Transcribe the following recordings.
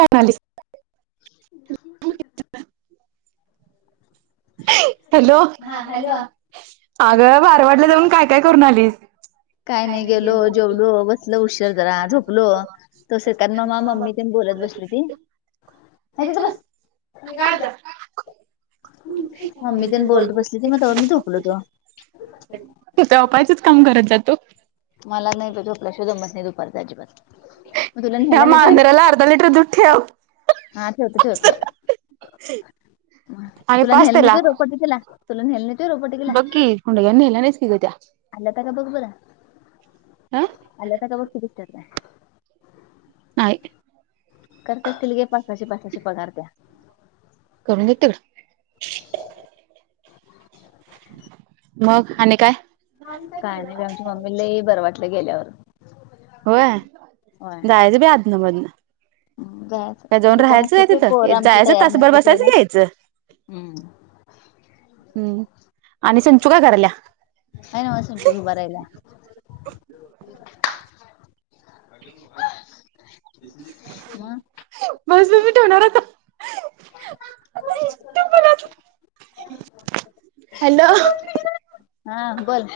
काय म्हणालीस अ हॅलोॅ अगं बारवाडला जाऊन काय काय करून आलीस काही नाही गेलो जेवलो बसलो उशीर जरा झोपलो, मग श्रीकांत मामा मग मम्मी त्याने बोलत बसली होती तिथंच बस मम्मी तीन बोलत बसली होती म्हणून जरा झोपले जाऊन झोपायचं काम करत जातो मला ना झोपले काय जमत नाही दुपारचा अजिबात मग तुला या न्ह्यायला मांजराला अर्धा लिटर नेतोय दूध ठेव हा ठेवतो ठेवतोय आणि तुला पाच नेल नेत रोकट तिला तुला नेलं नाही बकी उंडगया नेल्या नाहीत की ग त्या आल्या होत्या का आल्यात की बघते त्या दिसत्यात त्या नाही करत असतील गे पाचशे सहाशे पगार त्या करू देत तिकडं मग आणि काय काय नाहीी आमच्या मम्मीलाही बरं वाटलं गेल्यावर होय होय जायचं बाई अदन मदन जायचं कोण नसते आमचे पोरं तिथं आमची जायचं तयार तासभर नसतात बसायचं यायला की यायचं हम्म हम्म आणि संचू काय करायल्या हाय नव संचू उभा राहिल्या मग बस ब हॅलो हा बोल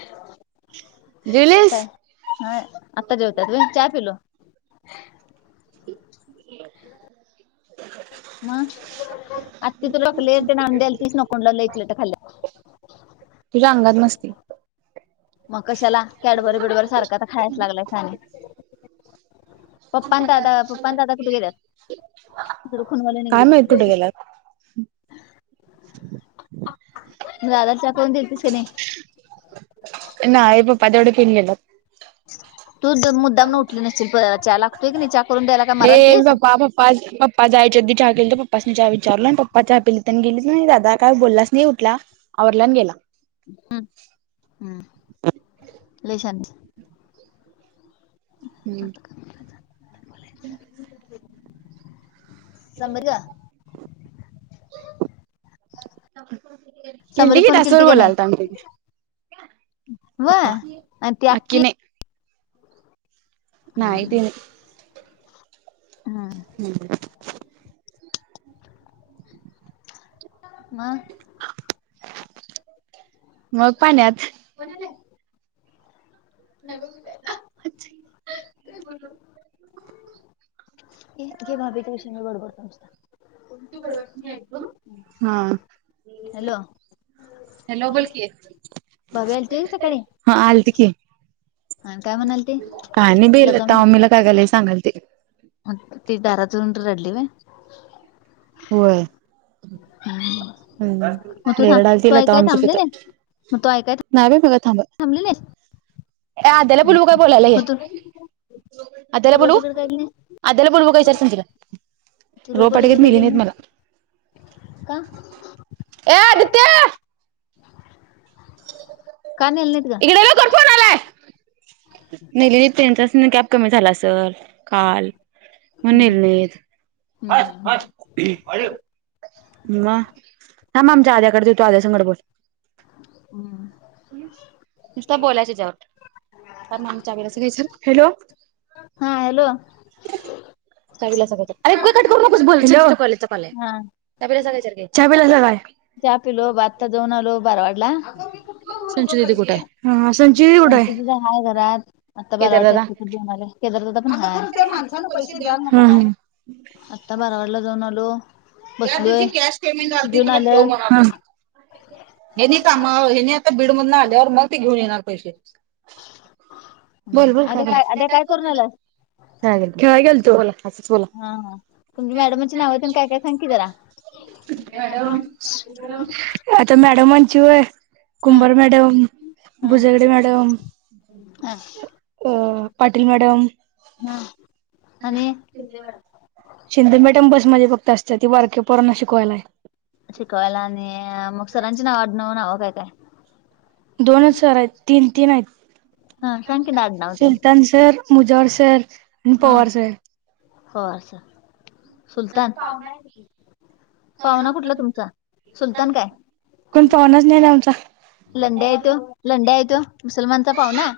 काय जेवलीस आता जेवत्यात होय चहा पिलो [inaudible] मग आज तिथु रकले ना द्याला तीच नकों ल ल इकल खा तुझ्या अंगात मस्ती मग कशाला कॅडबरी बिडबरी सारखा तर खायच लागलाय पप्पा दादा पप्पा आणी दादा कुठ गेल्यात डखूनवाला काय निघडीत माहित कुठे गेलात [inaudible] गावात साखर दीलतीस का नाही नाय पप्पा तेवढे फीरून येत्यात ह [inaudible] लागतोय कणी चहा करून द्यायला काय एम मरालतीस पप्पा पपा पप्पा जायच्या अधी चहा केली तर प्पसनी चहा विचारलो आणि पप्पा चहा पली त्यां गेली नाही दादा काय बोललाच नाही उठला. आवरला आणि गेला. हम् हम् लई शहाणी [unintelligible] [inaudible] संबर का किंद समरी की फोन दासर केलती कणी बोलालताम टिके व्हय हो आणि ती आक्की आणखीन ना यत हम्म ना हम्म हम्म [unintelligible] म अ मग पाण्यात [unintelligible] [inaudible] [unintelligible] [inaudible] [unintelligible] [inaudible] हा हॅलो बघायला आल्ती होई ग सकाळी? हा आलती की आणि काय म्हणालती काय नाही बाई येतोय म्हणुन लता मम्मीला काय काय लय सांगलती म ती दारातुन येउन रडली होय होय. मग हम् तू लय थांब रडालती तू ऐकाय आमच्या थांबली हीत नाही मग तू ऐकाय नाही बाई सगळ सांगत, थांबली नाहीस ये आदयाला बोलवू काय बोलायला ये मग तू अद्याला तू बोलवू? रोपडीकडे काय गेली नाहीस अद्याला बोलवू काय विचार तीली तू रोपडीकडे काय गेली तर मला नाहीस का ए अदीत्य का नेली नाहीत ग इकडे ये लवकर फोन आलाय नीली ट्रेनचाच कॅब कमी झाला असल काल म्हणुन नेली नाहीत मग, थांब आमच्या आदयाकड देतो आदया संगट बोल [unintelligible] [inaudible] नुसत बोलायच हेच्यावर हॅलो हा हॅलो. चला सगायच अरे कट करून नको बोलय च काॅल हाय हा चहा पीलासा काय विचार की, चहा पिलासा काय जाऊंन आलो बारवाडला हा संचित कुठं त आहे घरात आता बारवाडच्या आत्ती कड जाऊन आलो. केदारदा पण माणसान पैसे द्या नको काय आता बारावाडला जाऊन आलो बसलोय जेऊन आलं [unintelligible] [inaudible] हेनी कामावर, हेनी आता बीडमधून आल्यावर मग ते घेऊन येणार पैसे अरे काय अरे काय करून आलास [unintelligible] [inaudible] हा हा, तुमच्या मॅडमांची नाव तेन काय काय सांग की जरा आता मॅडमांची होई हा कुंभार मॅडम, हा भुजरडी मॅडम ह हा [unintelligible] अ पाटील मॅडम हा आणि शिंदे मॅडम बस मध्ये असत्या, फक्त ती बारक्या पोराना शिकवायला आहे. शिकवायला आणि मग सरांची नाव आडणव नावं काय काय. दोनच सर आहेत तीन तीन हा सांग की आहेत आडनाव तेन सुलतान सर. मुजर सर आणि हा पवार सर. पवार सर सुलतान. पाहुना कुठला तुमचा सुलतान काय. कोण पाहुणाच नाही ना आमचा लंड्या येतो लंड्या येतो मुसलमानचा पाव ना.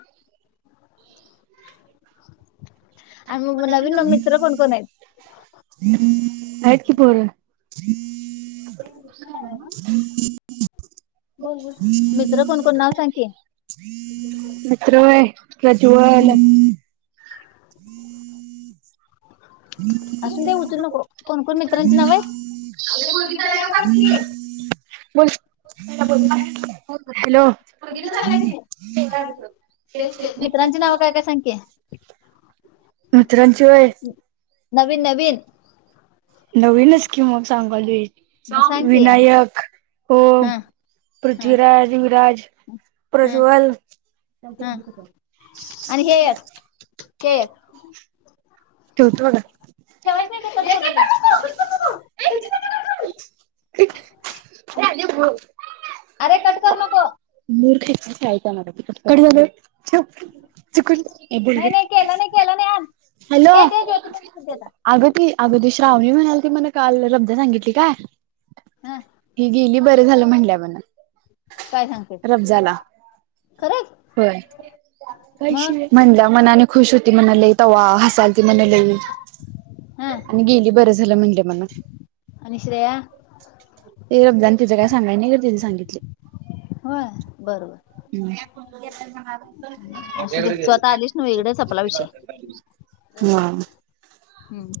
आणि म नवीन म मित्र कोण कोण हाईत. हायत की पोर. बोल मित्र कोण कोण नाव सांग. मित्र होई प्रज्वल हम्म. अून ते उचल नको कोण मित्रांची नाव आहे. म [unintelligible] ह [unintelligible] झा कि मित्रांचे नाव काय काय सांगतीया. मत्रांची वय. नवीन नवीन नवीनच किम म मग सांग सांग की. विनायक ओम. हं हं पृथ्वीराज विराज हं प्रज्वल. हं आणि हे हे एक हे. ठेवतो आता. ठेवायचं नाही ते कट करू नको. [unintelligible] अरे क कट करू नको. मू [unintelligible] [unintelligible] हॅलो. ए दे ज्योती मम्मी दे आता. अगदी अगदी श्रावणी म्हणाल ती मला काल रब्द सांगितली काय. हं ही गेली बरं झालं म्हंटल्या म्हणा. काय सांगते? रबजाला खरंच? होय पैशे. मग म्हणल्या मनाने खुश होती म्हणा लई त वा हसाल म्हणे लई. हं आणि गेली बरं झालं म्हणले मणा. आणि श्रेया. ते रब्द आणि तिं काय सांगाय नाही का तिने सांगितली. होय बरोबर. असू दे तू आता आलीस ना इकडे संपला विषय. [unintelligible] हम्म. हम्म.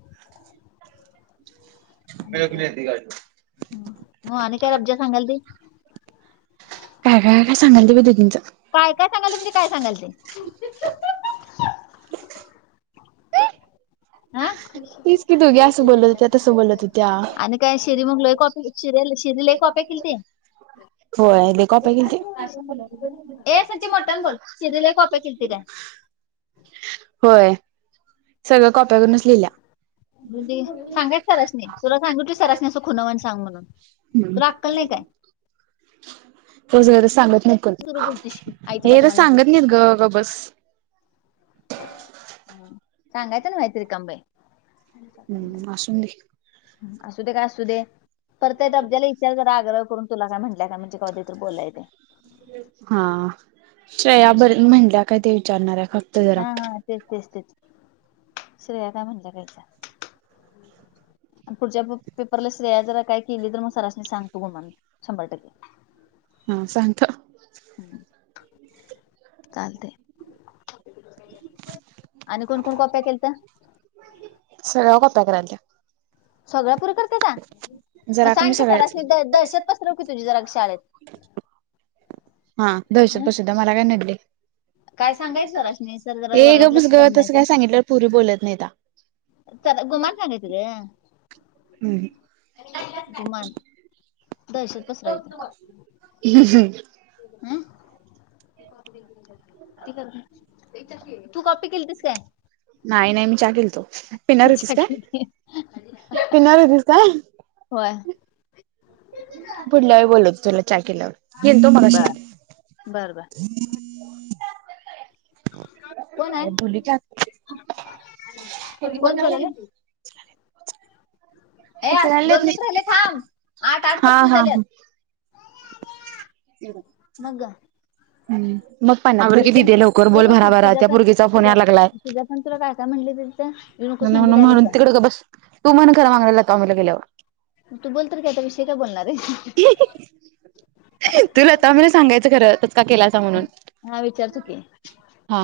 मग आणि काय रब्जा सांगाल ते [unintelligible] काय काय काय सांगाल ते ब ते तचं. काय काय सांगाल तुमजे काय सांगाल ते. [unintelligible] तीच की दोघी असं बोलत होत्या तसं बोलत होत्या आणि काय शिरीमुगल कॉप शर शिरीला कॉपी केलती. [unintelligible] होय ए संचे मोठ्यानं बोल शिरी लय कॉप्या केली ते काय सगळ्या कॉप्या करूनच लिहिल्या. सांगा सररासनी तुला सांग त सरसनी असं खुनावणी सांग म्हणून तुला आक्कल नाही काय तोज ग तर सांगत नाही कोण सुरू बोलतीस की आईच्या हे तर पाठमाने येते सांगत नाहीत ग गप्प बस. सांगायचं आणि व्हायचं रिकाम बाई. हम्म असून दे असू दे काय असू दे परतयेत अबजाला. ज आग्रह करून तुला काय म्हटलंय का म्हणजे कधी बोलाय ते. हा श्रेयाबर म्हटल्या काय ते विचारणार आहे का. हा हा तेच तेच तेच श्रेया काय म्हणत्या काय विचार. पुढच्या पेपरला श्रेया जरा काय केली तर मग सरासनी सांगतो म्हणा. शंभर टक्के. हा. [unintelligible] हम्म चालते. [inaudible] आणि कोण कोण कोप्या केलत. सगळ्या कोप्या करायल्त्या. सगळ्या पोरी करता सा मग जरा सांग कमी की सगळ्याच सरासनी द दहशत पसरव की तुझी जरा शाळेत. हा दहशत हं? पश्चात मला काय येत नाही ते. काय सांगायचं सांगायच सरासनी सर जरा हे वर्गात गप्प बस लक्ष द्या गं तसं काय म्हणायचं सांगितलंवर पोरी बोलत नाहीता. च गुमान सांगायचं ग. हम् मान दहशत पसरायच अम ती करत नाही तू कॉपी केलतीस काय? नाही नाही मी चहा केल तो पिणार होतीस काय पिणार होतीस काय? होय. पुढल्या वेळी बोलतो तुला चहा केल्यावर येतो मगाशी बर बर बर कोण बोलू की आता आहे कोण बोलालय? ए अस- दोन मिनिट राहिले थांब आठ आठ हा पस्तीस हा ह. झाल्यात मग ग. [inaudible] ह मग पनना आवर म्हणजे की ते दिेदे लवकर होय बोल गं, सु- भराभरा त्या सुजाता मुलगी चा फोन सुजा यायला लागलाय. सुजाता तुला काय काय [unintelligible] म्ह डायरेक्ट म्हणून जा. तिकडं बस तू म्हण खर मागन लता मामीला गेल्यावर तू बोलत काय तर विषय काय बोलणार आहे? तु लता मामीला सांगायचं खरं पचका केलासा म्हणून. हा विचारतो की. हा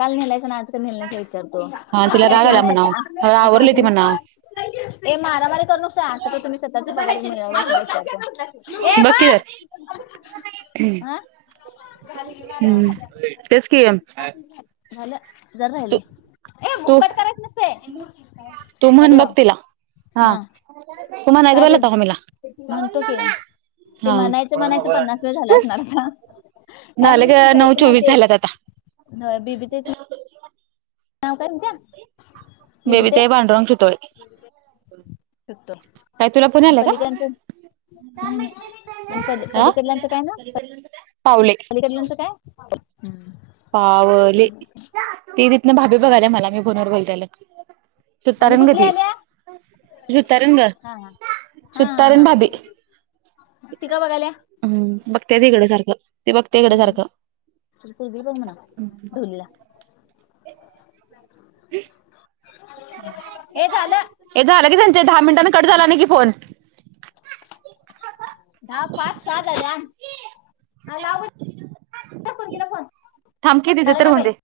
काल नेलायसा आणि आज का नेला नाहीसा विचारतो हा तिला राग आला म्हणाव असं का तुम्ही असं काय आवरली ती म्हणाव. तुम्ही ते मारा मारी करु नकोसा. तुम्ही स्वतःचा पगार [unintelligible] हम् हा हा. हम्म तेच की. झाल जरा राहिलय. हे तू हुंकट करायच नसते तू म्हण हॅलो बघ तिला हा तू म्हणायचं काय बघ ब लता मम्मीला म्हणतो की ते हा. म्हणायचं म्हणायचं पन्नास वेळ झाल असणार आता. काय झालं म्हणली ग आईच नऊ तुमच्या चोवीस झाल्यात आता नाव ते बीबी ताई. [inaudible] नाव काय म्हणत्यां बेबी ताई पांडूरंग शितोळे. सुतो. काय तुला फोन आणि आलाय काय? पलीकडचं नाही नाही आणि पली आ पावले ल्याचं काय? पावले ते तिथन भाभी हा बघाल्या मला मी फोनवर बोलत्याल. आणि कुठली आल्या? सुतारीन ग हा हा. हा हा सुतारीण हा. भाभी ती का बघायलीया? हम्म बघते तिकडे सारखं ते बघते इकडे सारखं. तुझा पोरगीला बग म्हणावं. [inaudible] लीला [inaudible] हे झालं. हे झालं की संचे दहा मिनिटांने कट झाला नाही कि फोन. दहा पाच सहा झाल्या आई लाव पोरगीला फोन थांब की तिचं झाल तर काय होऊन दे. बाई?